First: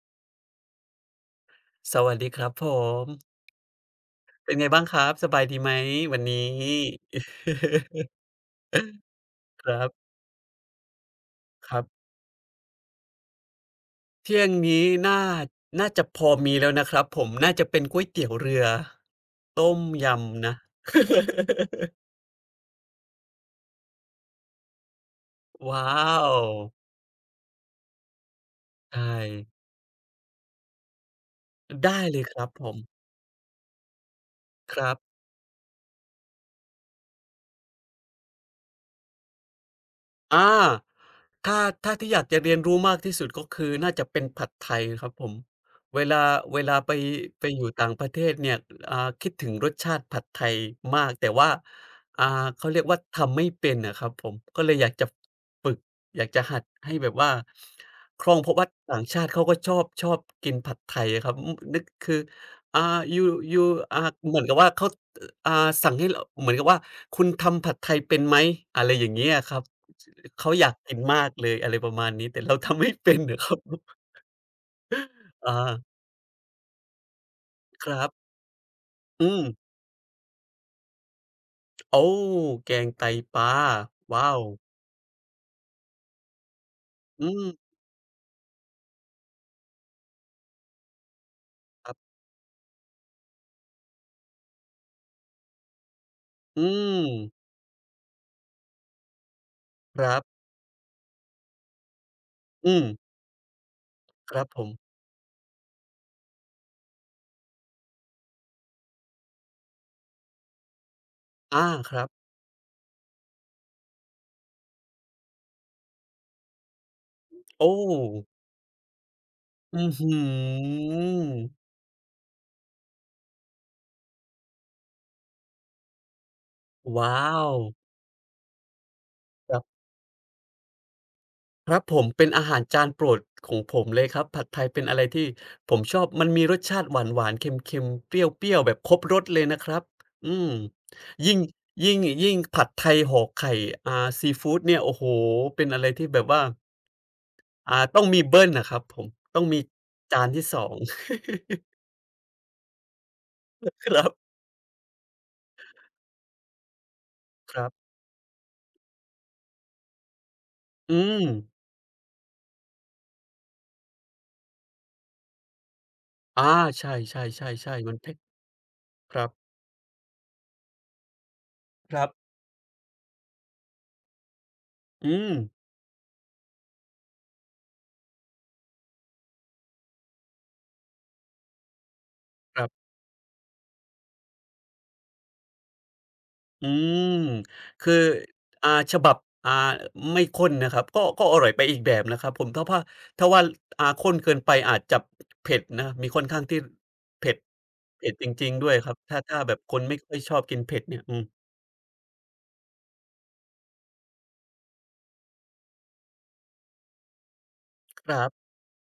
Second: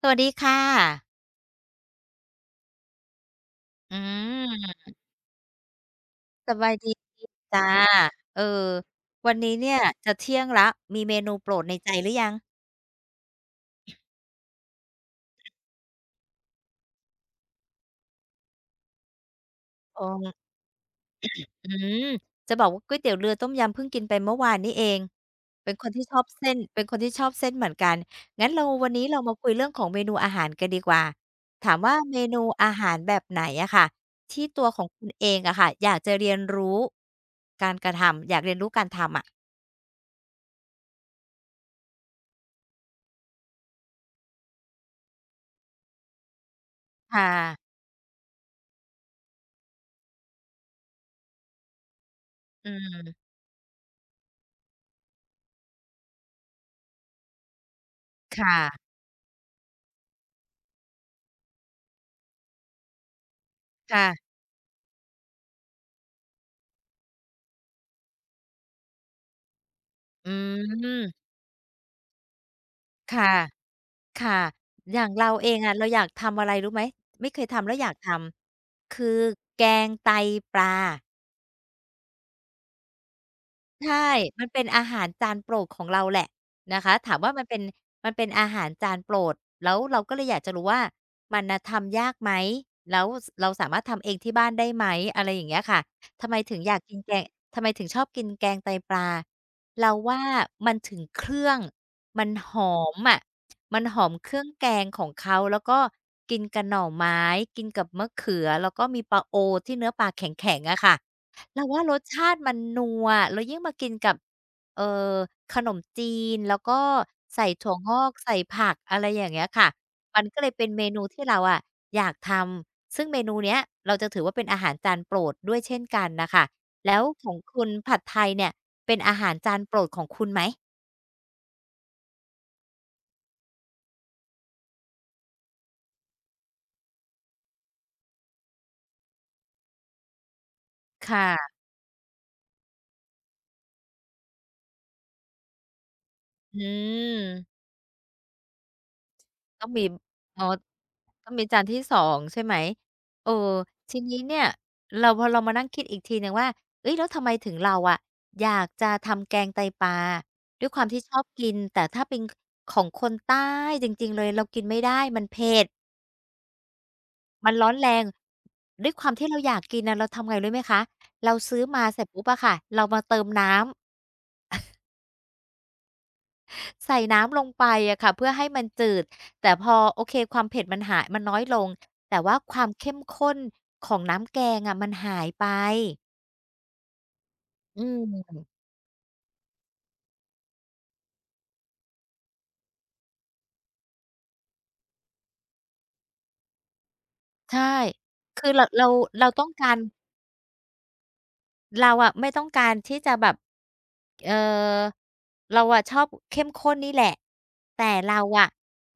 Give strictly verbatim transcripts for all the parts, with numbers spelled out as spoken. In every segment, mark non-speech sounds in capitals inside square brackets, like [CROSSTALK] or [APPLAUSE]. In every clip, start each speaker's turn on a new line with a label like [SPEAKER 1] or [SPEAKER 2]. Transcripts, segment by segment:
[SPEAKER 1] สวัสดีค่ะ
[SPEAKER 2] สวัสดีครับผม
[SPEAKER 1] อื
[SPEAKER 2] เป็นไงบ้าง
[SPEAKER 1] ม
[SPEAKER 2] ครับ สบายดีไหมวันนี้
[SPEAKER 1] สบายดีจ้ะ
[SPEAKER 2] [LAUGHS]
[SPEAKER 1] เออวันนี้
[SPEAKER 2] ค
[SPEAKER 1] เนี่ย
[SPEAKER 2] รับ
[SPEAKER 1] จะเที่ยงแล้วมีเมนูโปรด
[SPEAKER 2] ค
[SPEAKER 1] ใน
[SPEAKER 2] รับ
[SPEAKER 1] ใจหรือยัง
[SPEAKER 2] เที่ยงนี้น่าน่าจะพอมีแล้วนะครับผม น่าจะเป็นก๋วยเตี๋ยวเรือต้ม
[SPEAKER 1] โอ
[SPEAKER 2] ย
[SPEAKER 1] ง
[SPEAKER 2] ำนะ [LAUGHS]
[SPEAKER 1] ออืมจะบอกว่าก๋วยเตี๋ยวเรือต้มยำเพิ่งกินไปเมื่อวานนี้เอง เป็นค
[SPEAKER 2] ว้า
[SPEAKER 1] นที่ชอบ
[SPEAKER 2] ว
[SPEAKER 1] เส้น เป็นคนที่ชอบเส้นเหมือนกันงั้นเราวัน
[SPEAKER 2] ใช่
[SPEAKER 1] นี้เรามาคุยเรื่องของเมนูอาหารกันดีกว่าถามว่า
[SPEAKER 2] ได้
[SPEAKER 1] เม
[SPEAKER 2] เลยค
[SPEAKER 1] นู
[SPEAKER 2] รับผ
[SPEAKER 1] อา
[SPEAKER 2] ม
[SPEAKER 1] หารแบบไหนอะค่ะ ที่ตัว
[SPEAKER 2] ค
[SPEAKER 1] ของ
[SPEAKER 2] รับ
[SPEAKER 1] คุณเองอะค่ะอยากจะเรียนรู้การกระทำอยากเรียนรู้การทำอะ
[SPEAKER 2] อาถ้าถ้าที่อยากจะเรียนรู้มากที่สุดก็คือน่าจะเป็นผัดไทยครับผมเวลาเวลาไป
[SPEAKER 1] ค่ะ
[SPEAKER 2] ไปอยู่ต่างประเทศเนี่ยอ่าคิดถึงรสชาติผัดไทยมากแต่ว่าอ่า
[SPEAKER 1] อื
[SPEAKER 2] เขาเรียก
[SPEAKER 1] ม
[SPEAKER 2] ว่าทำไม่เป็นอะครับผมก็เลยอยากจะฝึกอยากจะหัดให้แบบว่าคล่อ
[SPEAKER 1] ค
[SPEAKER 2] งเพราะว่า
[SPEAKER 1] ่ะ
[SPEAKER 2] ต่างชาติเขาก็ชอบชอบกินผัดไทยอะครับอืมนึกคืออ่า you you อ่า
[SPEAKER 1] ค่ะ
[SPEAKER 2] เหมือนกับว่าเขาอ่าสั่งให้เราเหมือนกับว่าคุณทำผัดไทยเป็นไหม อะไรอย่างเงี้ยอะครับ
[SPEAKER 1] อื
[SPEAKER 2] เขาอยากกินมา
[SPEAKER 1] ม
[SPEAKER 2] กเลยอะไรประมาณนี้แต่เราทำไม่เป็น
[SPEAKER 1] ค่ะ
[SPEAKER 2] อะ [LAUGHS] ครับ
[SPEAKER 1] ค่ะ อย่างเราเองอะ
[SPEAKER 2] อา
[SPEAKER 1] เราอยากทำอะไรรู้ไหม ไม่เคยทำแล้วอ
[SPEAKER 2] ค
[SPEAKER 1] ยาก
[SPEAKER 2] รั
[SPEAKER 1] ท
[SPEAKER 2] บ
[SPEAKER 1] ำ คือ
[SPEAKER 2] อืม
[SPEAKER 1] แกงไตปลา
[SPEAKER 2] โอ้แกงไตปลา
[SPEAKER 1] ใช่
[SPEAKER 2] ว้าว
[SPEAKER 1] มันเป็นอาหารจานโปรดของเราแหละนะคะถาม
[SPEAKER 2] อื
[SPEAKER 1] ว่ามั
[SPEAKER 2] ม
[SPEAKER 1] นเป็นมันเป็นอาหารจานโปรดแล้วเราก็เลยอยากจะรู้ว่ามันน่ะ
[SPEAKER 2] ครั
[SPEAKER 1] ทำยา
[SPEAKER 2] บ
[SPEAKER 1] กไหมแล้วสเราสามารถทำเองที่บ้านได้ไหมอะไรอย่างเงี้ยค่ะทำไมถึง
[SPEAKER 2] อื
[SPEAKER 1] อยากกิน
[SPEAKER 2] ม
[SPEAKER 1] แกงทำไมถึงชอบกินแกงไตปลา เรา
[SPEAKER 2] ครั
[SPEAKER 1] ว่า
[SPEAKER 2] บ
[SPEAKER 1] มันถึงเครื่องมันห
[SPEAKER 2] อื
[SPEAKER 1] อ
[SPEAKER 2] ม
[SPEAKER 1] มอะมันหอมเค
[SPEAKER 2] ค
[SPEAKER 1] รื่
[SPEAKER 2] รั
[SPEAKER 1] อ
[SPEAKER 2] บ
[SPEAKER 1] ง
[SPEAKER 2] ผ
[SPEAKER 1] แก
[SPEAKER 2] ม
[SPEAKER 1] งของเขาแล้วก็กินกับหน่อไม้กินกับมะเขือแล้วก็มีปลาโอที่เนื้อปลาแข็งๆอะค่ะ เรา
[SPEAKER 2] อา
[SPEAKER 1] ว่า
[SPEAKER 2] ค
[SPEAKER 1] รส
[SPEAKER 2] รับ
[SPEAKER 1] ชาติมันนัวแล้วยิ่งมากินกับเอ่อขนมจีนแล้วก็ใส่ถั่
[SPEAKER 2] โอ้
[SPEAKER 1] วงอกใส่ผักอะไรอย่างเงี้ยค่ะ
[SPEAKER 2] อื้อฮื
[SPEAKER 1] มันก็เลยเป็นเมนูที่
[SPEAKER 2] อ
[SPEAKER 1] เราอะอยากทำซึ่งเมนูเนี้ยเราจะถือว่าเป็นอาหารจานโปรดด้วยเช่นกันน่ะค่ะแล้วข
[SPEAKER 2] ว้า
[SPEAKER 1] อง
[SPEAKER 2] ว
[SPEAKER 1] คุณผัดไทยเนี่ยเป็นอาหาร
[SPEAKER 2] ค
[SPEAKER 1] จาน
[SPEAKER 2] รั
[SPEAKER 1] โปร
[SPEAKER 2] บ
[SPEAKER 1] ดของคุณไหม
[SPEAKER 2] ครับผมเป็นอาหารจานโปรดของผมเลยครับผัดไทยเป็นอะไรที่ผมชอบมันมีรสชาติหวานๆเค็มๆเปรี้ยวๆแบบครบรสเลยนะครับอืม
[SPEAKER 1] ค
[SPEAKER 2] ยิ่ง
[SPEAKER 1] ่ะ
[SPEAKER 2] ยิ่งยิ่งผัดไทยห่อไข่อ่าซีฟูดเนี่ยโอ้โฮเป็นอะไรที่แบบว่า
[SPEAKER 1] อืม
[SPEAKER 2] อ่าต้องมีเบิลนนะครับผมต้องมี
[SPEAKER 1] ต้องมี
[SPEAKER 2] จาน
[SPEAKER 1] อ๋อ
[SPEAKER 2] ที่สอง
[SPEAKER 1] ต้องมีจานที่สองใช่ไหมเออ
[SPEAKER 2] [LAUGHS] ค
[SPEAKER 1] ที
[SPEAKER 2] รั
[SPEAKER 1] นี้
[SPEAKER 2] บ
[SPEAKER 1] เนี่ยเราพอเรามานั่งคิดอีกทีหนึ่งว่าเฮ้ยแล้วทำไมถึ
[SPEAKER 2] ค
[SPEAKER 1] ง
[SPEAKER 2] รั
[SPEAKER 1] เรา
[SPEAKER 2] บ
[SPEAKER 1] อะอยากจะทำแกงไตปลาด้วยความที่
[SPEAKER 2] อื
[SPEAKER 1] ชอ
[SPEAKER 2] ม
[SPEAKER 1] บกินแต่ถ้าเป็นของคนใต้จริงๆเลยเรากินไม่ได้มันเผ็ด
[SPEAKER 2] อาใช
[SPEAKER 1] มันร้อ
[SPEAKER 2] ่
[SPEAKER 1] น
[SPEAKER 2] ๆๆ
[SPEAKER 1] แร
[SPEAKER 2] ๆมัน
[SPEAKER 1] ง
[SPEAKER 2] เผ็ด
[SPEAKER 1] ด้วยความ
[SPEAKER 2] ครั
[SPEAKER 1] ที่
[SPEAKER 2] บ
[SPEAKER 1] เราอยากกินน่ะเราทำไงรู้ไหมคะเราซื้อมา
[SPEAKER 2] ค
[SPEAKER 1] เสร็
[SPEAKER 2] รั
[SPEAKER 1] จ
[SPEAKER 2] บ
[SPEAKER 1] ปุ๊บอะค่ะเรามาเติมน้ำ
[SPEAKER 2] อืม
[SPEAKER 1] ใส่น้ำลงไปอะค่ะเพื่อให้มันจืดแต่พอโอเคความเผ็ดมันหายมันน้อยลงแต่ว่าค
[SPEAKER 2] ค
[SPEAKER 1] วา
[SPEAKER 2] รั
[SPEAKER 1] ม
[SPEAKER 2] บ
[SPEAKER 1] เข้มข้นของน้ำแกงอะมันหายไป
[SPEAKER 2] อืม
[SPEAKER 1] อื
[SPEAKER 2] คือ
[SPEAKER 1] ม
[SPEAKER 2] อ่าฉบับอ่าไม่ข้นนะครับก็ก็อร่อยไปอีกแบบนะครับผมถ้าว่าถ้าว่าอ่าข้นเกินไปอาจจะเผ็ดนะมีค่อนข้างที่เผ็ด
[SPEAKER 1] ใช่
[SPEAKER 2] เผ็ดจ
[SPEAKER 1] คื
[SPEAKER 2] ริ
[SPEAKER 1] อ
[SPEAKER 2] งๆ
[SPEAKER 1] เรา
[SPEAKER 2] ด้วยค
[SPEAKER 1] เรา
[SPEAKER 2] รับถ้า
[SPEAKER 1] เรา
[SPEAKER 2] ถ้า
[SPEAKER 1] ต้อง
[SPEAKER 2] แบบ
[SPEAKER 1] กา
[SPEAKER 2] ค
[SPEAKER 1] ร
[SPEAKER 2] นไม่ค่อยชอบกินเผ็ดเนี่ยอืม
[SPEAKER 1] เราอะไม่ต้องการที่จะแบบเอ่อเราอะชอบเข้มข้นนี่แหละแต่
[SPEAKER 2] ค
[SPEAKER 1] เรา
[SPEAKER 2] รั
[SPEAKER 1] อะ
[SPEAKER 2] บ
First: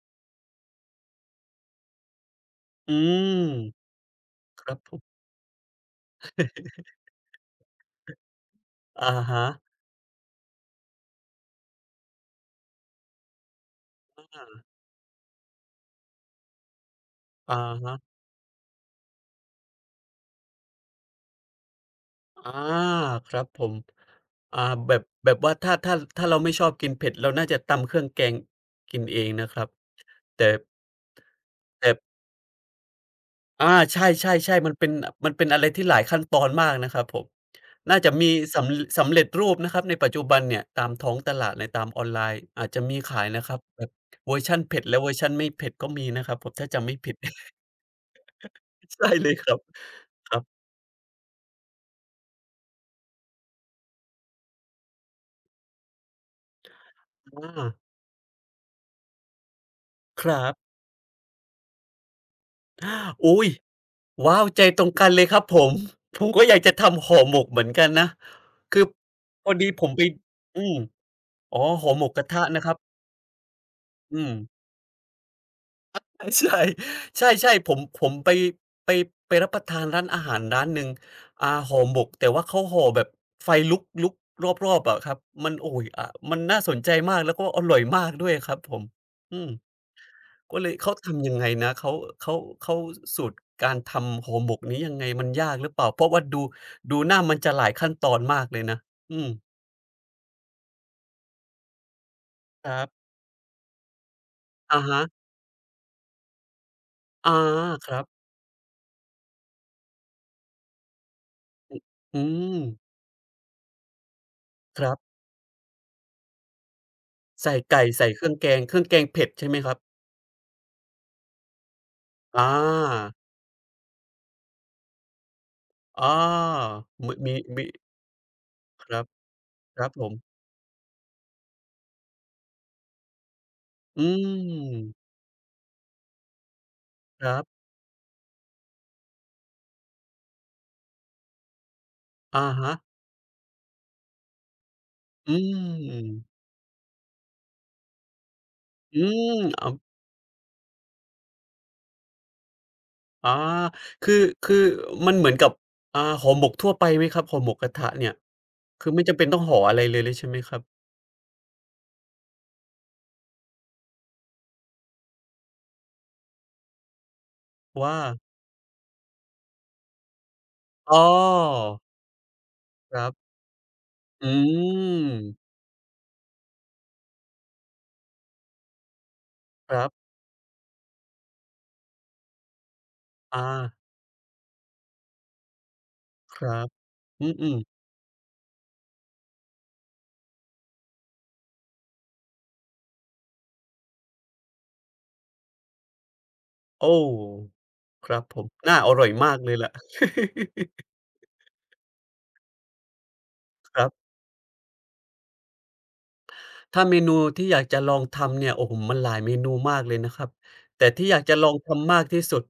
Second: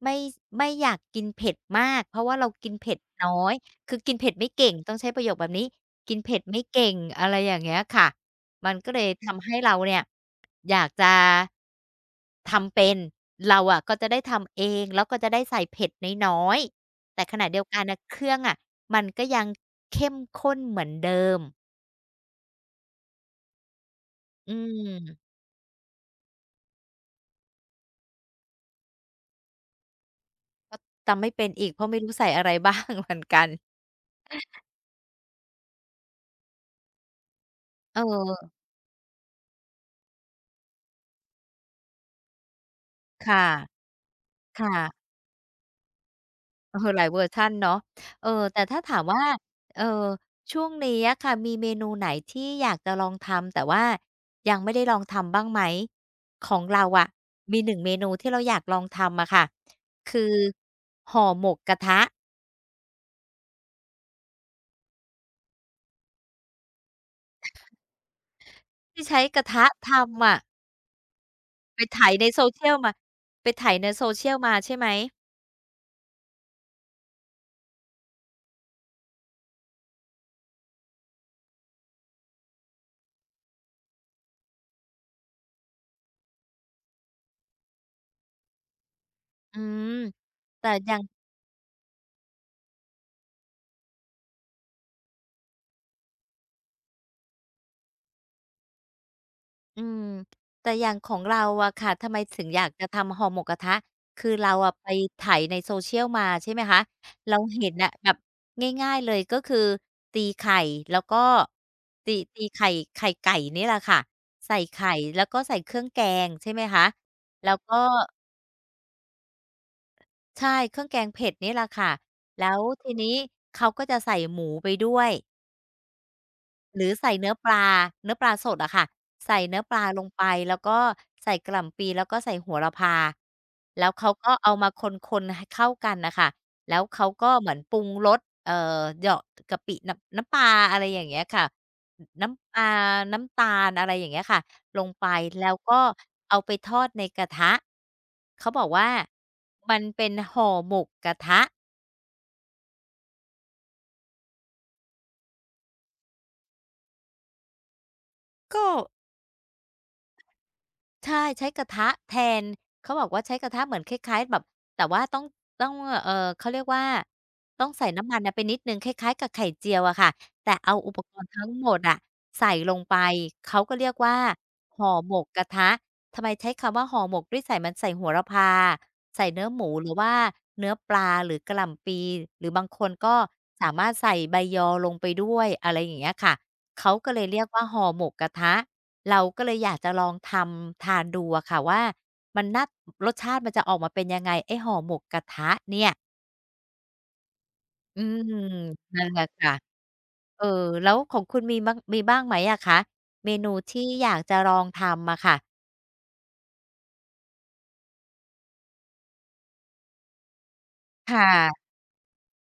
[SPEAKER 1] ไม่ไม่อยากกินเผ็ดมากเพราะว่าเรากินเผ็ด
[SPEAKER 2] อื
[SPEAKER 1] น้อ
[SPEAKER 2] ม
[SPEAKER 1] ยคือกินเผ็ดไม่
[SPEAKER 2] ค
[SPEAKER 1] เก่ง
[SPEAKER 2] รับผ
[SPEAKER 1] ต้องใช้
[SPEAKER 2] ม
[SPEAKER 1] ประโยคแบบนี้กินเผ็ดไม่เก่งอะไรอย่างเงี้ยค่ะมันก็เลย
[SPEAKER 2] อะ
[SPEAKER 1] ทำ
[SPEAKER 2] ฮะ
[SPEAKER 1] ให้เราเนี่ยอยากจะทำเป็นเราอะก็จะได้ทำเองแล้วก็จะได้ใส่เผ็ดน้อยๆแต่ขณะ
[SPEAKER 2] อะ
[SPEAKER 1] เดียวกัน
[SPEAKER 2] ฮะ
[SPEAKER 1] น่ะเครื่องอะมันก็ยังเข้มข้นเหมือนเดิม
[SPEAKER 2] อาครับผม
[SPEAKER 1] อื
[SPEAKER 2] อ่าแบบแบ
[SPEAKER 1] ม
[SPEAKER 2] บว่าถ้าถ้าถ้าเราไม่ชอบกินเผ็ดเราน่าจะตำเครื่องแกงกินเองนะครับแต่
[SPEAKER 1] ก็จำไม่เป็นอีกเพราะ
[SPEAKER 2] แต่
[SPEAKER 1] ไม่รู้ใส่อะไร [LAUGHS] บ้างเหมือนกัน
[SPEAKER 2] อาใช่ๆๆมันเป็นมันเป็นอะไรที่หลายขั้นตอนมากนะครับผมน่า
[SPEAKER 1] เอ
[SPEAKER 2] จะมีส
[SPEAKER 1] อ
[SPEAKER 2] ำสำเร็จรูปนะครับในปัจจุบันเนี่ยตามท้องตลาดในตามออนไลน์อาจจะมีขายนะ
[SPEAKER 1] ค่ะ
[SPEAKER 2] ครับแบบเวอร์ชันเผ็ดและเว
[SPEAKER 1] ค่ะ
[SPEAKER 2] อร์ชันไม่เผ็ดก็มีนะครับผมถ้า
[SPEAKER 1] เอ
[SPEAKER 2] จำ
[SPEAKER 1] อ
[SPEAKER 2] ไม่
[SPEAKER 1] หลาย
[SPEAKER 2] ผิด
[SPEAKER 1] เวอร์ชันเนาะเออแต่ถ้า
[SPEAKER 2] [LAUGHS]
[SPEAKER 1] ถาม
[SPEAKER 2] ใช่
[SPEAKER 1] ว่า
[SPEAKER 2] เลยครับ
[SPEAKER 1] เอ่อ
[SPEAKER 2] ครับ
[SPEAKER 1] ช่วงนี้อะค่ะมีเมนูไหนที่อยากจะลองทำแต่ว่ายังไม่ได้ลองทำบ้างไหมของเราอะมีห
[SPEAKER 2] อา
[SPEAKER 1] นึ่งเมนูที่เราอยากลองทำอะค่ะคื
[SPEAKER 2] ค
[SPEAKER 1] อ
[SPEAKER 2] รับ
[SPEAKER 1] ห่อหมกกระทะ
[SPEAKER 2] อุ๊ยว้าวใจตรงกันเลยครับผมผมก็อยากจะทำห่อหมกเหมือนกันนะคือ
[SPEAKER 1] ที่ใช้กระ
[SPEAKER 2] พอ
[SPEAKER 1] ทะ
[SPEAKER 2] ดีผมไป
[SPEAKER 1] ทำอะ
[SPEAKER 2] อืมอ๋อ
[SPEAKER 1] ไป
[SPEAKER 2] ห่อ
[SPEAKER 1] ไถ
[SPEAKER 2] หมกก
[SPEAKER 1] ใน
[SPEAKER 2] ระทะนะครั
[SPEAKER 1] social
[SPEAKER 2] บ
[SPEAKER 1] มาไปไถใน
[SPEAKER 2] อืม
[SPEAKER 1] social มาใช่ไหม
[SPEAKER 2] ใช่ใช่ใช่ๆผมผมไปไปไปรับประทานร้านอาหารร้านหนึ่งอ่าห่อหมกแต่ว่าเขาห่อแบบไฟลุกลุกรอบๆอะครับมันโอ้โฮอ่ามันน่าสนใจมากแล้วก็อร่อยมากด้วยครับผมอืม
[SPEAKER 1] อืม
[SPEAKER 2] ก็เล
[SPEAKER 1] แต่
[SPEAKER 2] ยเขา
[SPEAKER 1] ยัง
[SPEAKER 2] ทำยังไงนะเขาเขาเขาสูตรการทำห่อหมกนี้ยังไงมันยากหรือเปล่าเพราะว่าดูดูหน้ามันจะหลายขั้นตอนมากเลยนะอืม
[SPEAKER 1] อืมแต่อย่างของเราอะค่ะทำไมถึงอยา
[SPEAKER 2] ค
[SPEAKER 1] ก
[SPEAKER 2] รั
[SPEAKER 1] จะ
[SPEAKER 2] บ
[SPEAKER 1] ทำห่อหมกกระทะคือเราอะ
[SPEAKER 2] อะ
[SPEAKER 1] ไป
[SPEAKER 2] ฮะ
[SPEAKER 1] ไถใน social มาใช่ไหมคะ
[SPEAKER 2] อา
[SPEAKER 1] เราเห็น
[SPEAKER 2] ค
[SPEAKER 1] น่ะ
[SPEAKER 2] รับ
[SPEAKER 1] แบบง่ายๆเลยก็คือตีไข่แล้วก็ตี
[SPEAKER 2] อื
[SPEAKER 1] ตี
[SPEAKER 2] ม
[SPEAKER 1] ไข่ไข่ไก่นี่แหละค่ะใส่
[SPEAKER 2] ค
[SPEAKER 1] ไข่
[SPEAKER 2] รับ
[SPEAKER 1] แล้วก็ใส่เครื่องแกงใช่ไหมคะแล้
[SPEAKER 2] ใส่
[SPEAKER 1] วก็
[SPEAKER 2] ไก่ใส่เครื่องแกงเครื่องแกงเผ็ดใช่ไหมครับ
[SPEAKER 1] ใช่เครื่องแกงเผ็ดนี่แหละค่ะ
[SPEAKER 2] อา
[SPEAKER 1] แล้วทีนี้เขาก็จะใส่หมูไปด้วย
[SPEAKER 2] อา
[SPEAKER 1] หรือ
[SPEAKER 2] ม
[SPEAKER 1] ใส่เนื้อ
[SPEAKER 2] มี
[SPEAKER 1] ปลา
[SPEAKER 2] มี
[SPEAKER 1] เนื้อปลาสดอะค่ะ
[SPEAKER 2] ครับ
[SPEAKER 1] ใส่เนื้อป
[SPEAKER 2] ค
[SPEAKER 1] ลา
[SPEAKER 2] รับ
[SPEAKER 1] ล
[SPEAKER 2] ผ
[SPEAKER 1] ง
[SPEAKER 2] ม
[SPEAKER 1] ไปแล้วก็ใส่กะหล่ำปีแล้วก็ใส่โหระพาแล้ว
[SPEAKER 2] อื
[SPEAKER 1] เขาก็เอามาค
[SPEAKER 2] ม
[SPEAKER 1] นๆให้เข้ากันน่ะค่ะแล้วเขา
[SPEAKER 2] ค
[SPEAKER 1] ก็
[SPEAKER 2] รั
[SPEAKER 1] เหมือน
[SPEAKER 2] บ
[SPEAKER 1] ปรุงรสเอ่อเหยาะกะปิน้ำน้ำปลาอะไรอย่างเงี้ยค่ะน
[SPEAKER 2] อะ
[SPEAKER 1] น้ำปลา
[SPEAKER 2] ฮะ
[SPEAKER 1] น้ำตาลอะไรอย่างเงี้ยค่ะลงไป
[SPEAKER 2] อื
[SPEAKER 1] แล้วก็
[SPEAKER 2] ม
[SPEAKER 1] เอาไปทอดในกระทะเขาบอกว่า
[SPEAKER 2] อืม
[SPEAKER 1] มัน
[SPEAKER 2] อำ
[SPEAKER 1] เป็นห่อหมกกระทะ
[SPEAKER 2] อาคือคือมันเหมือนกับอ่าห่อหมกทั่วไปไหมครับห่อหมกกระทะเนี่ย
[SPEAKER 1] ก็
[SPEAKER 2] คือไม่จำเป็นต้องห่ออะไรเลยเลยใช่ไหมครับ
[SPEAKER 1] ใช่ใช้กระทะแทนเขาบอกว่าใช้กระทะเหมือนคล้ายๆแบบแต่ว่าต้องต้องเอ่อเขาเรียกว่าต้องใส่
[SPEAKER 2] ว่า
[SPEAKER 1] น้ำมันน่ะไปนิดหนึ่งคล้ายๆกับไข่เจียวอะค่ะแต่เอาอุ
[SPEAKER 2] อ้
[SPEAKER 1] ป
[SPEAKER 2] อ
[SPEAKER 1] กรณ์ทั้งหมดอะใส่ลงไป
[SPEAKER 2] ครับ
[SPEAKER 1] เขาก็เรียกว่า
[SPEAKER 2] อื
[SPEAKER 1] ห่อห
[SPEAKER 2] ม
[SPEAKER 1] มกกระทะทำไมใช้คำว่าห่อหมกด้วยใส่มันใส่โหระพาใส่เนื้อหมู
[SPEAKER 2] ครั
[SPEAKER 1] หรือ
[SPEAKER 2] บ
[SPEAKER 1] ว่าเนื้อปลาหรือกะหล่ำปีหรือบางคนก็สา
[SPEAKER 2] อา
[SPEAKER 1] มารถใส่ใบยอลงไปด้วยอะไรอย่างเงี้ยค่ะ
[SPEAKER 2] ครับ
[SPEAKER 1] เขาก็เล
[SPEAKER 2] อื
[SPEAKER 1] ยเรียก
[SPEAKER 2] ม
[SPEAKER 1] ว่าห่
[SPEAKER 2] ๆ
[SPEAKER 1] อหมกกระทะ เราก็เลยอยากจะลองทำทานดูอะค่ะว่ามันน่ารสชาติมันจะออกมาเป็นยังไงไอ้ห่อหมกกระทะเนี่ย
[SPEAKER 2] โอ้
[SPEAKER 1] อื
[SPEAKER 2] ครับ
[SPEAKER 1] ม
[SPEAKER 2] ผมน่าอร่
[SPEAKER 1] นั่
[SPEAKER 2] อ
[SPEAKER 1] น
[SPEAKER 2] ย
[SPEAKER 1] แหละ
[SPEAKER 2] มากเล
[SPEAKER 1] ค่ะ
[SPEAKER 2] ยแหละ [LAUGHS]
[SPEAKER 1] เออแล้วของคุณมีบ้างมีบ้างไหมอะคะเมนู
[SPEAKER 2] ค
[SPEAKER 1] ที่
[SPEAKER 2] รับ
[SPEAKER 1] อยากจะลองทำอะค่ะ
[SPEAKER 2] ถ้าเมนูที่อยากจะลองทำเนี่ยโอ้โฮมันหลายเมนูมากเลยนะครับแต่ที่อยา
[SPEAKER 1] ค่
[SPEAKER 2] กจะลอง
[SPEAKER 1] ะ
[SPEAKER 2] ทำมากที่สุด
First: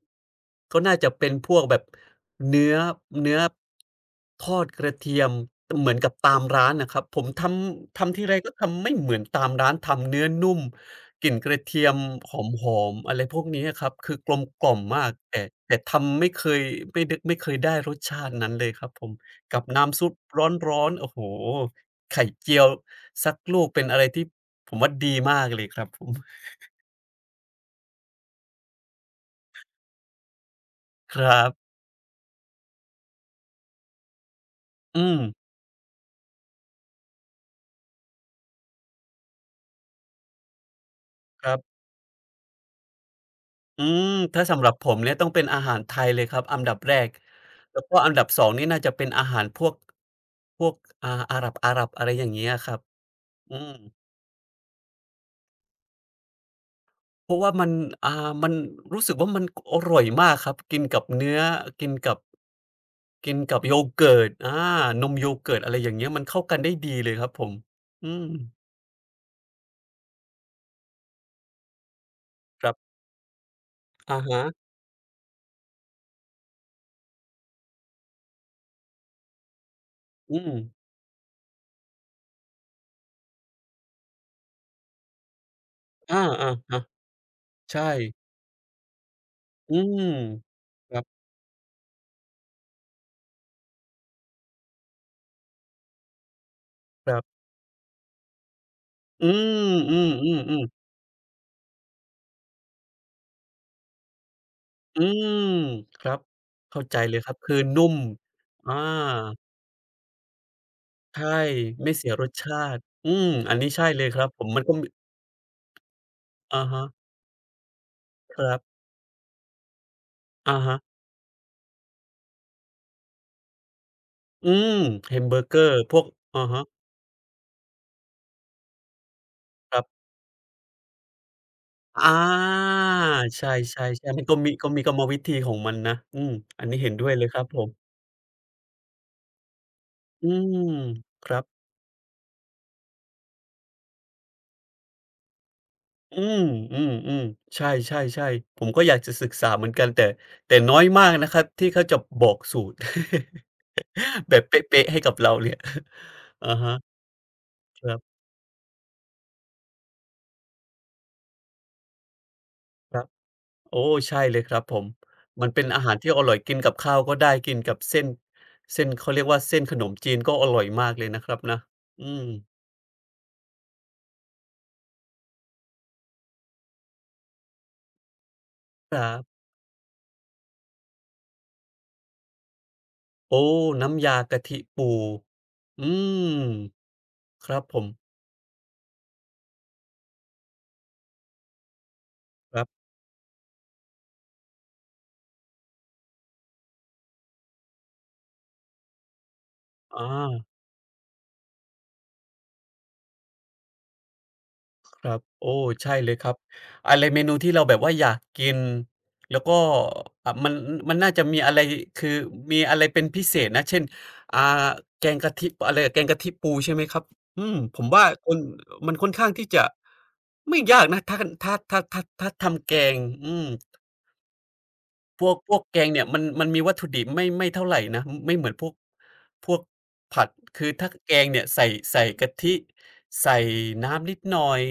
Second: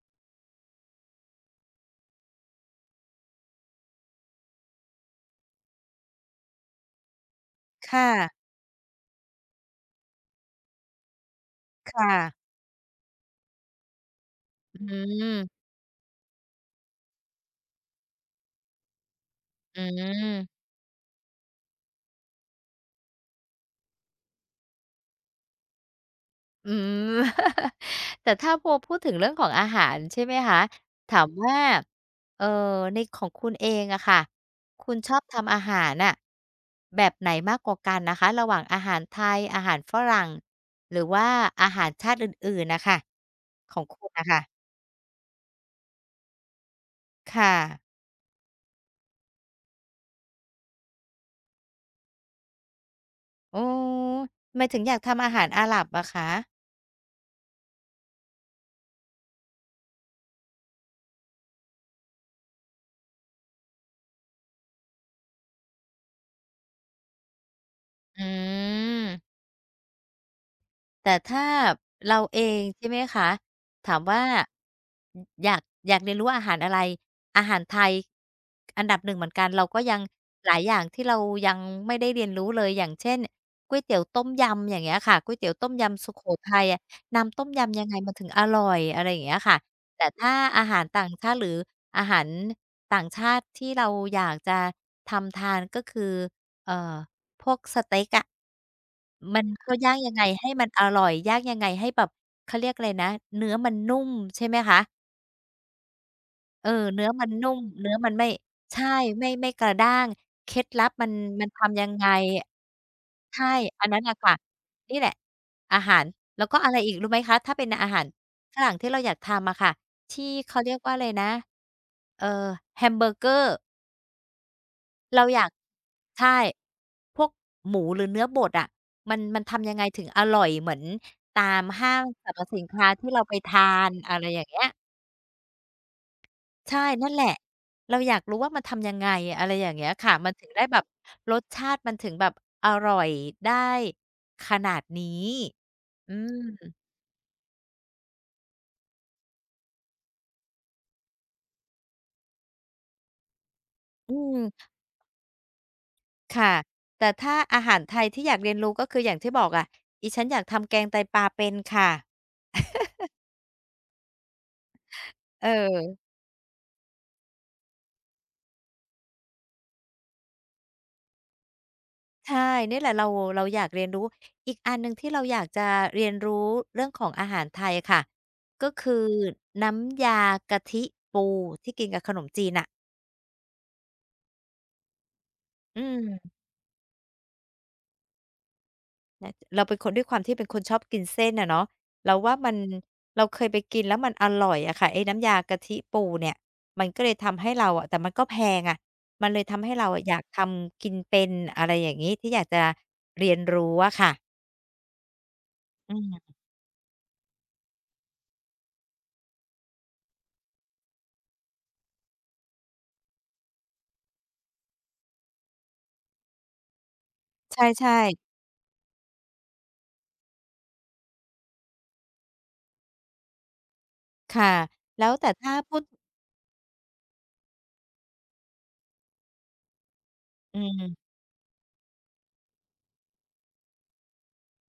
[SPEAKER 2] ก็น่าจะเป็นพวกแบบเนื้อเนื้อทอดกระเทียมเหมือนกับตามร้านน่ะครับผมทำ
[SPEAKER 1] ค่ะ
[SPEAKER 2] ทำทีไรก็ทำไม่เหมือนตามร้านทำเนื้อนุ่มกลิ่นกระเทียม
[SPEAKER 1] ค่ะ
[SPEAKER 2] หอมๆอะไรพวกนี้อะครับคือกลมกล่อ
[SPEAKER 1] อื
[SPEAKER 2] มมากแต่
[SPEAKER 1] ม
[SPEAKER 2] แต่ทำไม่เคยไม่ดไม่เคยได้รสชาตินั้นเลยครับผมกับ
[SPEAKER 1] อื
[SPEAKER 2] น้ำซุปร
[SPEAKER 1] ม
[SPEAKER 2] ้อนๆโอ้โฮ ไข่เจียวสักลูกเป็นอะไรที่ผมว่าดีมากเลยครับผม [LAUGHS]
[SPEAKER 1] อืม [LAUGHS] แต่ถ้าพอพูดถึงเรื่องของอาหารใช่ไหมคะ
[SPEAKER 2] ค
[SPEAKER 1] ถาม
[SPEAKER 2] รั
[SPEAKER 1] ว่า
[SPEAKER 2] บ
[SPEAKER 1] เออในของคุณเองอะค่ะคุณ
[SPEAKER 2] อื
[SPEAKER 1] ชอ
[SPEAKER 2] ม
[SPEAKER 1] บทำอาหารน่ะแบบไหนมากกว่ากันนะคะระหว่างอาหารไทยอาหารฝรั่งหรือว่า
[SPEAKER 2] ครั
[SPEAKER 1] อา
[SPEAKER 2] บ
[SPEAKER 1] หารชาติอื่นๆนะคะขอ
[SPEAKER 2] อื
[SPEAKER 1] ง
[SPEAKER 2] ม
[SPEAKER 1] คุณนะค่ะ
[SPEAKER 2] ถ้าสำหรับผมเนี่ยต้องเป็นอาหารไทยเลยครับอันดับแรก
[SPEAKER 1] ค่ะ
[SPEAKER 2] แล้วก็อันดับสองนี่น่าจะเป็นอาหารพวกพวกอ่าอาหรับอาหรับอะไรอย่างเงี้ยครับอื
[SPEAKER 1] อ
[SPEAKER 2] ม
[SPEAKER 1] อทำไมถึงอยากทำอาหารอาหรับอะคะ
[SPEAKER 2] เพราะว่ามันอ่ามันรู้สึกว่ามันอร่อยมากครับกินกับเนื้อกินกับกินกับโยเกิร์ตอานมโยเกิร์ตอะไรอย่างเงี้ยมันเข้ากันได้ดีเลยครับผมอื
[SPEAKER 1] อื
[SPEAKER 2] ม
[SPEAKER 1] ม แต่ถ้าเราเอง
[SPEAKER 2] ครั
[SPEAKER 1] ใช่
[SPEAKER 2] บ
[SPEAKER 1] ไหมคะถาม
[SPEAKER 2] อะ
[SPEAKER 1] ว่า
[SPEAKER 2] ฮะ
[SPEAKER 1] อยากอยากเรียนรู้อาหารอะไรอาหารไทยอันดับหนึ่งเหมือนกันเราก็ยัง
[SPEAKER 2] อื
[SPEAKER 1] ห
[SPEAKER 2] ม
[SPEAKER 1] ลายอย่างที่เรายังไม่ได้เรียนรู้เลยอย่างเช่นก๋วยเตี๋ยวต้มยำอย่างเงี้ยค่ะก๋วยเตี๋ยวต้มยำสุโข
[SPEAKER 2] อาๆ
[SPEAKER 1] ทัย
[SPEAKER 2] ครั
[SPEAKER 1] อะ
[SPEAKER 2] บ
[SPEAKER 1] น้ำต้มยำยัง
[SPEAKER 2] ใช่
[SPEAKER 1] ไงมันถึงอร่อยอะไรอย่างเงี้ยค่ะ
[SPEAKER 2] อืม
[SPEAKER 1] แต่ถ้าอาหาร
[SPEAKER 2] ค
[SPEAKER 1] ต่างชาติหรืออาหารต่างชาติที่เราอยากจะทำทานก็คือเอ่อ
[SPEAKER 2] รับ
[SPEAKER 1] พ
[SPEAKER 2] ๆ
[SPEAKER 1] วกสเต็กอะ
[SPEAKER 2] อื
[SPEAKER 1] มันเขาย่างยังไงให้
[SPEAKER 2] ม
[SPEAKER 1] มั
[SPEAKER 2] ๆ
[SPEAKER 1] น
[SPEAKER 2] ๆ
[SPEAKER 1] อ
[SPEAKER 2] ๆ
[SPEAKER 1] ร่อยย่างยังไงให้แบบเขาเรียกอะไรนะเนื้อมันนุ่มใช่ไหมคะ
[SPEAKER 2] อืมครับ
[SPEAKER 1] เออ
[SPEAKER 2] เข้าใจ
[SPEAKER 1] เนื้อ
[SPEAKER 2] เลย
[SPEAKER 1] มั
[SPEAKER 2] ค
[SPEAKER 1] น
[SPEAKER 2] รับ
[SPEAKER 1] นุ่
[SPEAKER 2] คือ
[SPEAKER 1] ม
[SPEAKER 2] นุ่
[SPEAKER 1] เนื้อ
[SPEAKER 2] ม
[SPEAKER 1] มันไม่
[SPEAKER 2] อา
[SPEAKER 1] ใช่ไม่ไม่กระด้างเคล็ดลับมัน
[SPEAKER 2] ใช่
[SPEAKER 1] มันทำยัง
[SPEAKER 2] ไม่
[SPEAKER 1] ไง
[SPEAKER 2] เสียรสชาติอืม
[SPEAKER 1] ใช่
[SPEAKER 2] อันนี้ใช่
[SPEAKER 1] อันนั้
[SPEAKER 2] เล
[SPEAKER 1] น
[SPEAKER 2] ย
[SPEAKER 1] น่ะ
[SPEAKER 2] ครับ
[SPEAKER 1] ค่ะ
[SPEAKER 2] ผมมันก็มี
[SPEAKER 1] นี่แหละอาหารแล้วก็
[SPEAKER 2] อะ
[SPEAKER 1] อะไร
[SPEAKER 2] ฮะ
[SPEAKER 1] อีกรู้ไหมคะถ้าเป็นอาหาร
[SPEAKER 2] ครั
[SPEAKER 1] ฝ
[SPEAKER 2] บ
[SPEAKER 1] รั่งที่เราอยากทำอะค่ะที่
[SPEAKER 2] อะ
[SPEAKER 1] เขาเรี
[SPEAKER 2] ฮะ
[SPEAKER 1] ยกว่าอะไรนะเอ่อแฮมเบอร์เกอร์
[SPEAKER 2] อืมแฮ
[SPEAKER 1] เรา
[SPEAKER 2] มเบ
[SPEAKER 1] อ
[SPEAKER 2] อ
[SPEAKER 1] ยา
[SPEAKER 2] ร์
[SPEAKER 1] ก
[SPEAKER 2] เกอร์พวก
[SPEAKER 1] ใช่
[SPEAKER 2] อะฮะ
[SPEAKER 1] พวกหมูหรือเนื้อบดอะมันมันทำยั
[SPEAKER 2] ค
[SPEAKER 1] ง
[SPEAKER 2] รั
[SPEAKER 1] ไงถึ
[SPEAKER 2] บ
[SPEAKER 1] งอร่อยเหมือนตามห้าง
[SPEAKER 2] อา
[SPEAKER 1] สรรพสินค้าที่เราไป
[SPEAKER 2] ใช่
[SPEAKER 1] ทาน
[SPEAKER 2] ๆ
[SPEAKER 1] อะ
[SPEAKER 2] ๆ
[SPEAKER 1] ไร
[SPEAKER 2] มันก็
[SPEAKER 1] อย่าง
[SPEAKER 2] มี
[SPEAKER 1] เงี้ย
[SPEAKER 2] ก็มีกรรมวิธีของมันนะอืมอันนี้
[SPEAKER 1] ใช่
[SPEAKER 2] เห็นด้
[SPEAKER 1] นั่
[SPEAKER 2] วย
[SPEAKER 1] นแห
[SPEAKER 2] เล
[SPEAKER 1] ละ
[SPEAKER 2] ยครับผม
[SPEAKER 1] เราอยากรู้ว่ามันทำยังไงอะไรอย่างเงี้ยค่ะ
[SPEAKER 2] อื
[SPEAKER 1] มันถึงได้แบ
[SPEAKER 2] ม
[SPEAKER 1] บ
[SPEAKER 2] ค
[SPEAKER 1] ร
[SPEAKER 2] รั
[SPEAKER 1] ส
[SPEAKER 2] บ
[SPEAKER 1] ชาติมันถึงแบบอร่อยได้ขนาดนี้อื
[SPEAKER 2] อืม
[SPEAKER 1] ม
[SPEAKER 2] อืมอืมใช่ๆๆผมก็อยากจะศึกษาเหมือนกันแต่แต่น้อยมากนะครับที่เขาจะบอกสูตร
[SPEAKER 1] อื
[SPEAKER 2] [LAUGHS] แบ
[SPEAKER 1] ม
[SPEAKER 2] บเป๊ะๆให้กับเราเนี่ย [LAUGHS] อะ
[SPEAKER 1] ค่ะ
[SPEAKER 2] ฮะ
[SPEAKER 1] แต่ถ้าอาหาร
[SPEAKER 2] ค
[SPEAKER 1] ไท
[SPEAKER 2] รั
[SPEAKER 1] ย
[SPEAKER 2] บ
[SPEAKER 1] ที่อยากเรียนรู้ก็คืออย่างที่บอกอะดิฉันอยากทำแกงไตปลาเป็นค่ะ
[SPEAKER 2] ครับโอ้ใช่เลยครับผม
[SPEAKER 1] เ
[SPEAKER 2] มันเป็นอาหาร
[SPEAKER 1] ออ
[SPEAKER 2] ที่อร่อยกินกับข้าวก็ได้กินกับเส้นเส้นเขาเรียกว่าเส้นขนมจีนก็อร่อยมากเลยนะครับนะอืม
[SPEAKER 1] ใช่นี่แหละเราเราอยากเรียนรู้อีกอันหนึ่งที่เราอยากจะเรียนรู้เรื่องของอาหารไทยค่ะก็คือ
[SPEAKER 2] ครับ
[SPEAKER 1] น้ำยากะทิปูที่กินกับขนมจีนน่ะ
[SPEAKER 2] โอ้น้ำยากะทิปู
[SPEAKER 1] อื
[SPEAKER 2] อื
[SPEAKER 1] ม
[SPEAKER 2] มครับผม
[SPEAKER 1] นะเราเป็นคนด้วยความที่เป็นคนชอบกินเส้นอะเนาะเราว่ามัน
[SPEAKER 2] ครับ
[SPEAKER 1] เราเคยไปกินแล้วมันอร่อยอะค่ะไอ้น้ำยากะทิปูเนี่ยมันก็เลยทำให้เราอะแต่มันก็แพงอะมันเลยทำให้เราอะ
[SPEAKER 2] อา
[SPEAKER 1] อยากทำกินเป็นอะไรอย่างงี้ที่อยากจะเรียนรู้อะค่ะ
[SPEAKER 2] ครับโอ้
[SPEAKER 1] อื
[SPEAKER 2] ใช่เลยครั
[SPEAKER 1] ม
[SPEAKER 2] บอะไรเมนูที่เราแบบว่าอยากกินแล้วก็อ่ามันมันน่าจะมีอะไรคือมีอะไรเป็นพิเศษนะเช่นอ่าแกงกะทิอะไรอะแกงกะทิปูใช่ไหมครับอื
[SPEAKER 1] ใ
[SPEAKER 2] มผม
[SPEAKER 1] ช่
[SPEAKER 2] ว่าค
[SPEAKER 1] ๆ
[SPEAKER 2] นมันค่อนข้างที่จะไม่ยากนะถ้าถ้าถ้าถ้าถ้าทำแกงอืม
[SPEAKER 1] ค่ะแล้ว
[SPEAKER 2] พ
[SPEAKER 1] แต่
[SPEAKER 2] วกพ
[SPEAKER 1] ถ้า
[SPEAKER 2] วก
[SPEAKER 1] พู
[SPEAKER 2] แก
[SPEAKER 1] ด
[SPEAKER 2] งเนี่ยมันมันมีวัตถุดิบไม่ไม่เท่าไรนะไม่เหมือนพวกพวกผัด
[SPEAKER 1] อื
[SPEAKER 2] คือถ้าแก
[SPEAKER 1] ม
[SPEAKER 2] งเนี่ยใส่ใส่กะทิใส่น้ำนิดหน่อย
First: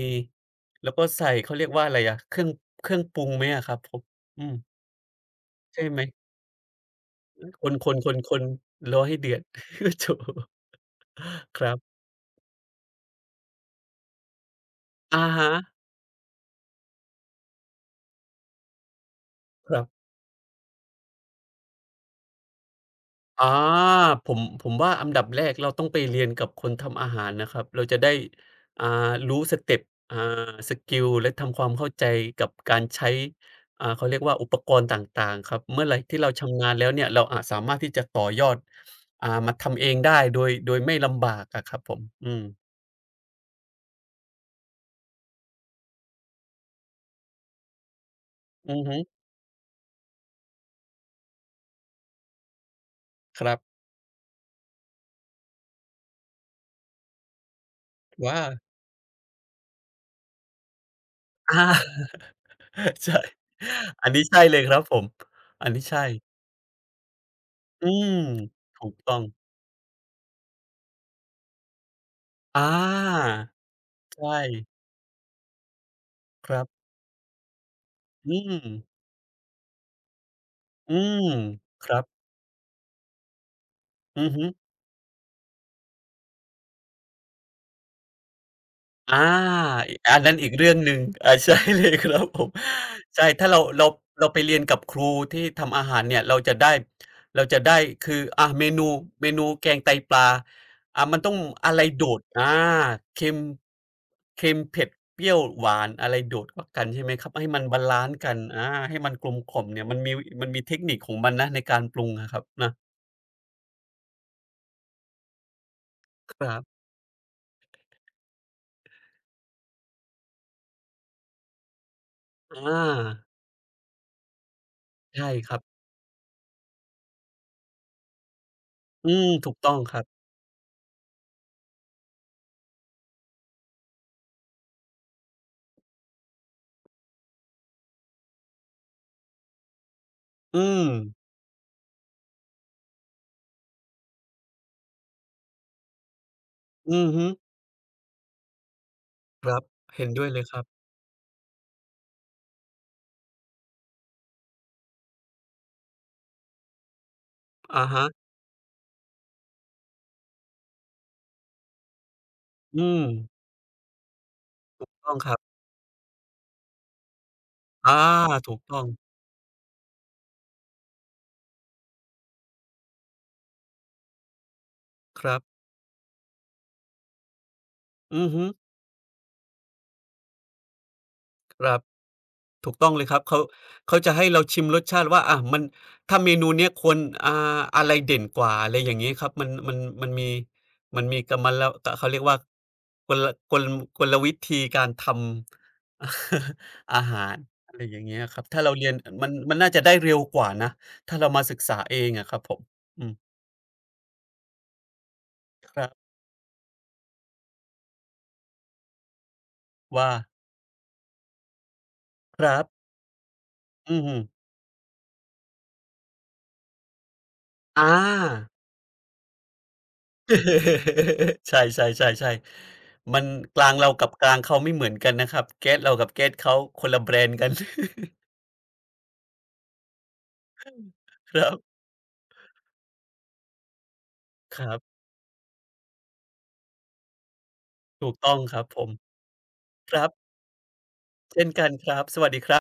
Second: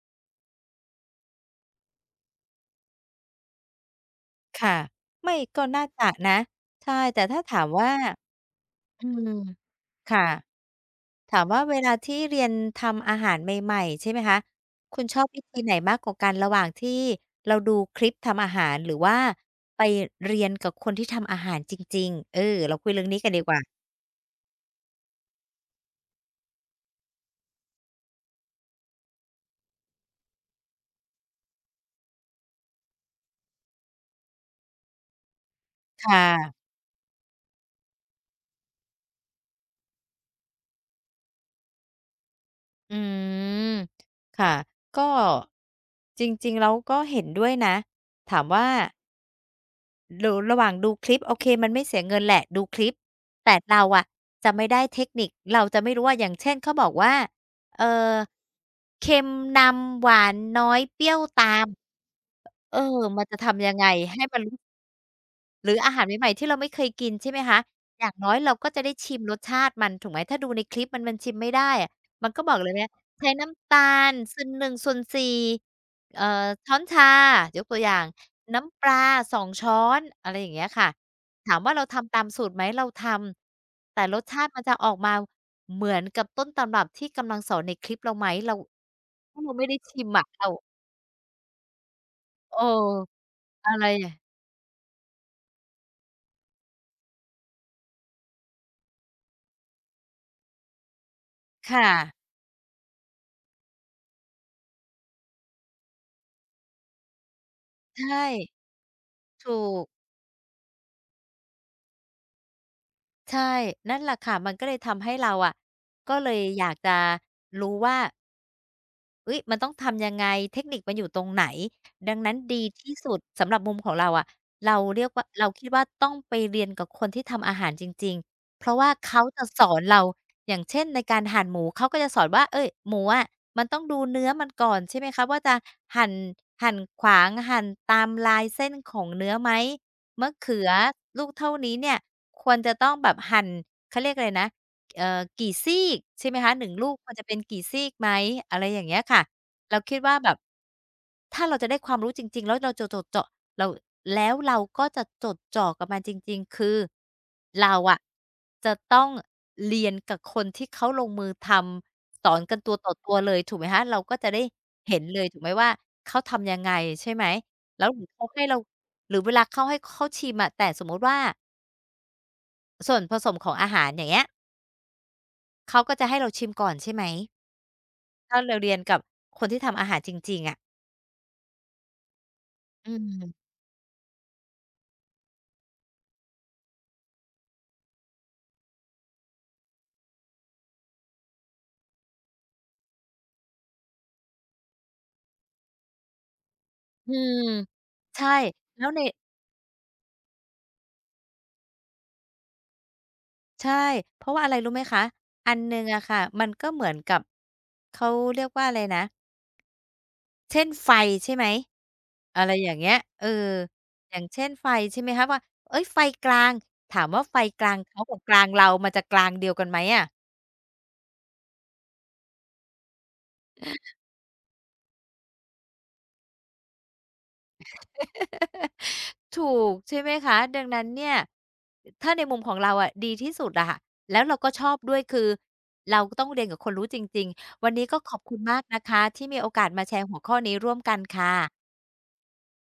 [SPEAKER 2] แล้วก็ใส่เขาเรียกว่าอะไรอะเครื่องเครื่องปรุงไหมอะครับผมอืม
[SPEAKER 1] ค่ะไม่ก็
[SPEAKER 2] ใช่
[SPEAKER 1] น่า
[SPEAKER 2] ไหม
[SPEAKER 1] จะนะใช่ แต่ถ้าถา
[SPEAKER 2] ค
[SPEAKER 1] มว่า
[SPEAKER 2] นๆๆๆรอ
[SPEAKER 1] อื
[SPEAKER 2] ให้เดือ
[SPEAKER 1] ม
[SPEAKER 2] ด [LAUGHS] โอ้
[SPEAKER 1] ค่ะ
[SPEAKER 2] โฮ
[SPEAKER 1] ถาม
[SPEAKER 2] ค
[SPEAKER 1] ว่า
[SPEAKER 2] รั
[SPEAKER 1] เวลา
[SPEAKER 2] บ
[SPEAKER 1] ที่เรียนทำอาหารใหม่ๆใช่ไหมคะคุณชอ
[SPEAKER 2] อะ
[SPEAKER 1] บวิ
[SPEAKER 2] ฮะ
[SPEAKER 1] ธีไหนมากกว่ากันระหว่างที่เราดูคลิปทำอาหารหรือว่า
[SPEAKER 2] ค
[SPEAKER 1] ไป
[SPEAKER 2] รับ
[SPEAKER 1] เรียนกับคนที่ทำอาหารจริงๆเออเราคุยเรื่องนี้กันดี
[SPEAKER 2] อา
[SPEAKER 1] กว่า
[SPEAKER 2] ผมผมว่าอันดับแรกเราต้องไปเรียนกับคนทำอาหารนะครับเราจะได้อ่ารู้สเต็ปอ่าสกิลและทำความเข้าใจกับการใช้อ่าเขาเรียกว่าอุปกรณ์ต่างๆครับเมื่อไร
[SPEAKER 1] ค
[SPEAKER 2] ที่เราชำ
[SPEAKER 1] ่ะ
[SPEAKER 2] นาญแล้วเนี่ยเราอาจสามารถที่จะต่อยอดอ่ามาทำเองได้โดยโดยไม่ลำบากอะครับผมอืม
[SPEAKER 1] อืมค่ะก็จริงๆแล้วก็เห็นด้วยนะถามว่า
[SPEAKER 2] อือฮึ
[SPEAKER 1] หรอระหว่างดูคลิปโอเคมันไม่เสียเงินแหละดูคลิป
[SPEAKER 2] ค
[SPEAKER 1] แต่
[SPEAKER 2] รั
[SPEAKER 1] เรา
[SPEAKER 2] บ
[SPEAKER 1] อะจะไม่ได้เทคนิคเราจะไม่รู้ว่าอย่างเช่นเขาบอกว่าเอ่อ
[SPEAKER 2] ว่า
[SPEAKER 1] เค็มนำหวานน้อยเปรี้ยว
[SPEAKER 2] [LAUGHS] อ
[SPEAKER 1] ตาม
[SPEAKER 2] า
[SPEAKER 1] เออ
[SPEAKER 2] ใช่
[SPEAKER 1] มันจะทำยังไง
[SPEAKER 2] อัน
[SPEAKER 1] ให้
[SPEAKER 2] นี้
[SPEAKER 1] มั
[SPEAKER 2] ใช่
[SPEAKER 1] น
[SPEAKER 2] เลยครับผม
[SPEAKER 1] ห
[SPEAKER 2] อั
[SPEAKER 1] รื
[SPEAKER 2] น
[SPEAKER 1] อ
[SPEAKER 2] นี้
[SPEAKER 1] อาหารใหม่
[SPEAKER 2] ใช่
[SPEAKER 1] ๆที่เราไม่เคยกินใช่ไหมคะ
[SPEAKER 2] อื
[SPEAKER 1] อย่าง
[SPEAKER 2] ม
[SPEAKER 1] น้อยเราก็จะ
[SPEAKER 2] ถู
[SPEAKER 1] ได้
[SPEAKER 2] ก
[SPEAKER 1] ชิ
[SPEAKER 2] ต้อ
[SPEAKER 1] ม
[SPEAKER 2] ง
[SPEAKER 1] รสชาติมันถูกไหม ถ้าดูในคลิปมันมันชิมไม่ได้อะมันก็บอก
[SPEAKER 2] อา
[SPEAKER 1] เลยนะใช้น้ำตาล
[SPEAKER 2] ใช่
[SPEAKER 1] ส่วนหนึ่งส่วนสี่เอ่อ
[SPEAKER 2] ครั
[SPEAKER 1] ช้อน
[SPEAKER 2] บ
[SPEAKER 1] ชายกตัวอย่าง
[SPEAKER 2] อืม
[SPEAKER 1] น้ำปลาสองช้อนอะไรอย่างเงี้ยค่ะ
[SPEAKER 2] อืม
[SPEAKER 1] ถามว่าเรา
[SPEAKER 2] ครับ
[SPEAKER 1] ทำตามสูตรไหมเราทำแต่รส
[SPEAKER 2] อือ
[SPEAKER 1] ชา
[SPEAKER 2] ฮึ
[SPEAKER 1] ติมันจะออกมาเหมือนกับต้นตำรับที่กำลังสอนในคลิปเราไหมเรา
[SPEAKER 2] อา
[SPEAKER 1] ถ้าเราไม่ได้
[SPEAKER 2] อิ
[SPEAKER 1] ชิม
[SPEAKER 2] อัน
[SPEAKER 1] อะ
[SPEAKER 2] นั้น
[SPEAKER 1] เรา
[SPEAKER 2] อีกเรื่องหนึ่งอา [LAUGHS] ใช่เลยครับผม
[SPEAKER 1] เออ
[SPEAKER 2] ใช่ ถ้าเรา
[SPEAKER 1] อะไร
[SPEAKER 2] เรา
[SPEAKER 1] อะ
[SPEAKER 2] เราไปเรียนกับครูที่ทำอาหารเนี่ยเราจะได้เราจะได้คืออาเมนูเมนูแกงไตปลาอามันต้องอะไร
[SPEAKER 1] ค่ะ
[SPEAKER 2] โดดอาเค็มเค็มเผ็ดเปรี้ยวหวานอะไรโดดกว่ากันใช่ไหมครับให้มันบาลันซ์
[SPEAKER 1] ใช่
[SPEAKER 2] กันอาให้มันกลมก
[SPEAKER 1] ถู
[SPEAKER 2] ล่อมเนี่
[SPEAKER 1] ก
[SPEAKER 2] ยมันมีมันมีเทคนิคของมันนะในการปรุงอะครับนะ
[SPEAKER 1] ใช่นั่นแหละค่ะมันก็เลยทำให้เราอะก็เล
[SPEAKER 2] ค
[SPEAKER 1] ย
[SPEAKER 2] รั
[SPEAKER 1] อยาก
[SPEAKER 2] บ
[SPEAKER 1] จะรู้ว่า อุ๊ยมันต้องทำยังไงเทคนิคมันอยู่ตรงไหนดังนั้นดี
[SPEAKER 2] อา
[SPEAKER 1] ที่สุดสำหรับมุมของเราอะเราเรียกว่า
[SPEAKER 2] ใช่
[SPEAKER 1] เรา
[SPEAKER 2] ครับ
[SPEAKER 1] คิดว่าต้องไปเรียนกับคนที่ทำอาหารจริงๆเพราะว่า
[SPEAKER 2] อื
[SPEAKER 1] เขา
[SPEAKER 2] ม
[SPEAKER 1] จะ
[SPEAKER 2] ถูก
[SPEAKER 1] ส
[SPEAKER 2] ต้
[SPEAKER 1] อ
[SPEAKER 2] อง
[SPEAKER 1] น
[SPEAKER 2] ค
[SPEAKER 1] เรา
[SPEAKER 2] รับ
[SPEAKER 1] อย่างเช่นในการหั่นหมูเขาก็จะสอนว่าเฮ้ยหมูอะมันต้องดูเนื้อมันก่อนใช่ไหมคะว่าจะหั่นหั่นขวางหั่นตามลายเส้นของเนื้อไหมมะเขื
[SPEAKER 2] อื
[SPEAKER 1] อ
[SPEAKER 2] ม
[SPEAKER 1] ลูกเท่านี้เนี่ยควรจะต้องแบบหั่นเขาเรียกอะไรนะ เอ่อกี่ซีกใช่ไหมคะหนึ่งลูก
[SPEAKER 2] อื
[SPEAKER 1] ค
[SPEAKER 2] อ
[SPEAKER 1] วรจะ
[SPEAKER 2] ฮึ
[SPEAKER 1] เป็นกี่ซีกไหมอะไรอย่างเงี้ยค่ะ
[SPEAKER 2] ครับ
[SPEAKER 1] เราคิด
[SPEAKER 2] เห็น
[SPEAKER 1] ว่า
[SPEAKER 2] ด้ว
[SPEAKER 1] แบ
[SPEAKER 2] ย
[SPEAKER 1] บ
[SPEAKER 2] เลยครับ
[SPEAKER 1] ถ้าเราจะได้ความรู้จริงๆแล้วเราจะจดเจาะเราแล้วเราก็จะจดจ่อกับมันจริงๆคือเรา
[SPEAKER 2] อะ
[SPEAKER 1] อะ
[SPEAKER 2] ฮะ
[SPEAKER 1] จะต้องเรียนกับคนที่เขาลงมือทำสอนกันตัว
[SPEAKER 2] อื
[SPEAKER 1] ต่อ
[SPEAKER 2] ม
[SPEAKER 1] ตัวเลยถูกไหมคะเราก็จะได้เห็น
[SPEAKER 2] ต้อ
[SPEAKER 1] เล
[SPEAKER 2] ง
[SPEAKER 1] ย
[SPEAKER 2] ครั
[SPEAKER 1] ถูกไหม
[SPEAKER 2] บ
[SPEAKER 1] ว่าเขาทำยังไงใช่ไหมแล้วห
[SPEAKER 2] อา
[SPEAKER 1] รือเขาให้
[SPEAKER 2] ถู
[SPEAKER 1] เรา
[SPEAKER 2] กต้อง
[SPEAKER 1] หรือเวลาเขาให้เขาชิมอะแต่สมมุติว่าส่วนผสมของอาหารอย่างเงี้ย
[SPEAKER 2] ครับ
[SPEAKER 1] เขาก็จะให้เราชิมก่อนใช่ไหม
[SPEAKER 2] อือ
[SPEAKER 1] ถ้า
[SPEAKER 2] ฮึ
[SPEAKER 1] เราเรียนกับคนที่ทำอาหารจริงๆอะ
[SPEAKER 2] ครับ ถูกต้อง
[SPEAKER 1] อื
[SPEAKER 2] เลยครับเขา
[SPEAKER 1] ม
[SPEAKER 2] เขาจะให้เราชิมรสชาติว่าอ่ามันถ้าเมนูเนี้ยควรอ่าอะไรเด่นกว่าอะไรอย่างงี้ครับมันมันมันมีมันมีกรรมละกเขาเรียกว่ากลกลกลวิธีการทำ [LAUGHS] อา
[SPEAKER 1] อื
[SPEAKER 2] หาร
[SPEAKER 1] ม
[SPEAKER 2] อะไรอย่างเงี้ย
[SPEAKER 1] ใช่
[SPEAKER 2] ครับถ้าเรา
[SPEAKER 1] แล้
[SPEAKER 2] เรีย
[SPEAKER 1] ว
[SPEAKER 2] น
[SPEAKER 1] ใน
[SPEAKER 2] มันมันน่าจะได้เร็วกว่านะถ้าเรามาศึกษาเองอะครับผมอืม
[SPEAKER 1] ใช่ เพราะว่าอะไรรู้ไหมคะ อันห
[SPEAKER 2] ค
[SPEAKER 1] นึ่ง
[SPEAKER 2] รั
[SPEAKER 1] อะ
[SPEAKER 2] บ
[SPEAKER 1] ค่ะ มันก็เหมือนกับเขาเรียกว่าอะไรนะ
[SPEAKER 2] ว่า
[SPEAKER 1] เช่นไฟใช่ไหม
[SPEAKER 2] ค
[SPEAKER 1] อะไร
[SPEAKER 2] รั
[SPEAKER 1] อย่าง
[SPEAKER 2] บ
[SPEAKER 1] เงี้ยเออ
[SPEAKER 2] อือ
[SPEAKER 1] อ
[SPEAKER 2] ฮึ
[SPEAKER 1] ย่างเช่นไฟใช่ไหมคะว่าเฮ้ยไฟกลาง ถามว่าไฟกลาง
[SPEAKER 2] อ
[SPEAKER 1] เขากับกลาง
[SPEAKER 2] า
[SPEAKER 1] เรามันจะกลางเดียวกันไหมอะ
[SPEAKER 2] [LAUGHS] ใช่ๆๆๆมันกลางเรากับกลางเขาไม่เหมือนกันนะครับแก๊สเรากับแก๊สเขาคนละแบรนด์กัน [LAUGHS]
[SPEAKER 1] [LAUGHS] ถูกใช่ไหมคะดังนั้นเนี่ย
[SPEAKER 2] ครับ
[SPEAKER 1] ถ้าในมุมของเราอ่ะดีที่สุดอะค่ะแล้วเราก็
[SPEAKER 2] ค
[SPEAKER 1] ชอ
[SPEAKER 2] รั
[SPEAKER 1] บด้วย
[SPEAKER 2] บ
[SPEAKER 1] คือเราก็ต้องเรียนกับคนรู้จริงๆวันนี้ก็
[SPEAKER 2] ถู
[SPEAKER 1] ข
[SPEAKER 2] ก
[SPEAKER 1] อบ
[SPEAKER 2] ต้
[SPEAKER 1] คุ
[SPEAKER 2] อง
[SPEAKER 1] ณ
[SPEAKER 2] ค
[SPEAKER 1] มาก
[SPEAKER 2] รับผ
[SPEAKER 1] นะ
[SPEAKER 2] ม
[SPEAKER 1] คะที่มีโอกาสมาแช
[SPEAKER 2] ครั
[SPEAKER 1] ร์หัวข้
[SPEAKER 2] บ
[SPEAKER 1] อนี้ร่วมกัน
[SPEAKER 2] เช่น
[SPEAKER 1] ค่ะ
[SPEAKER 2] กันครับสวัสดีครับ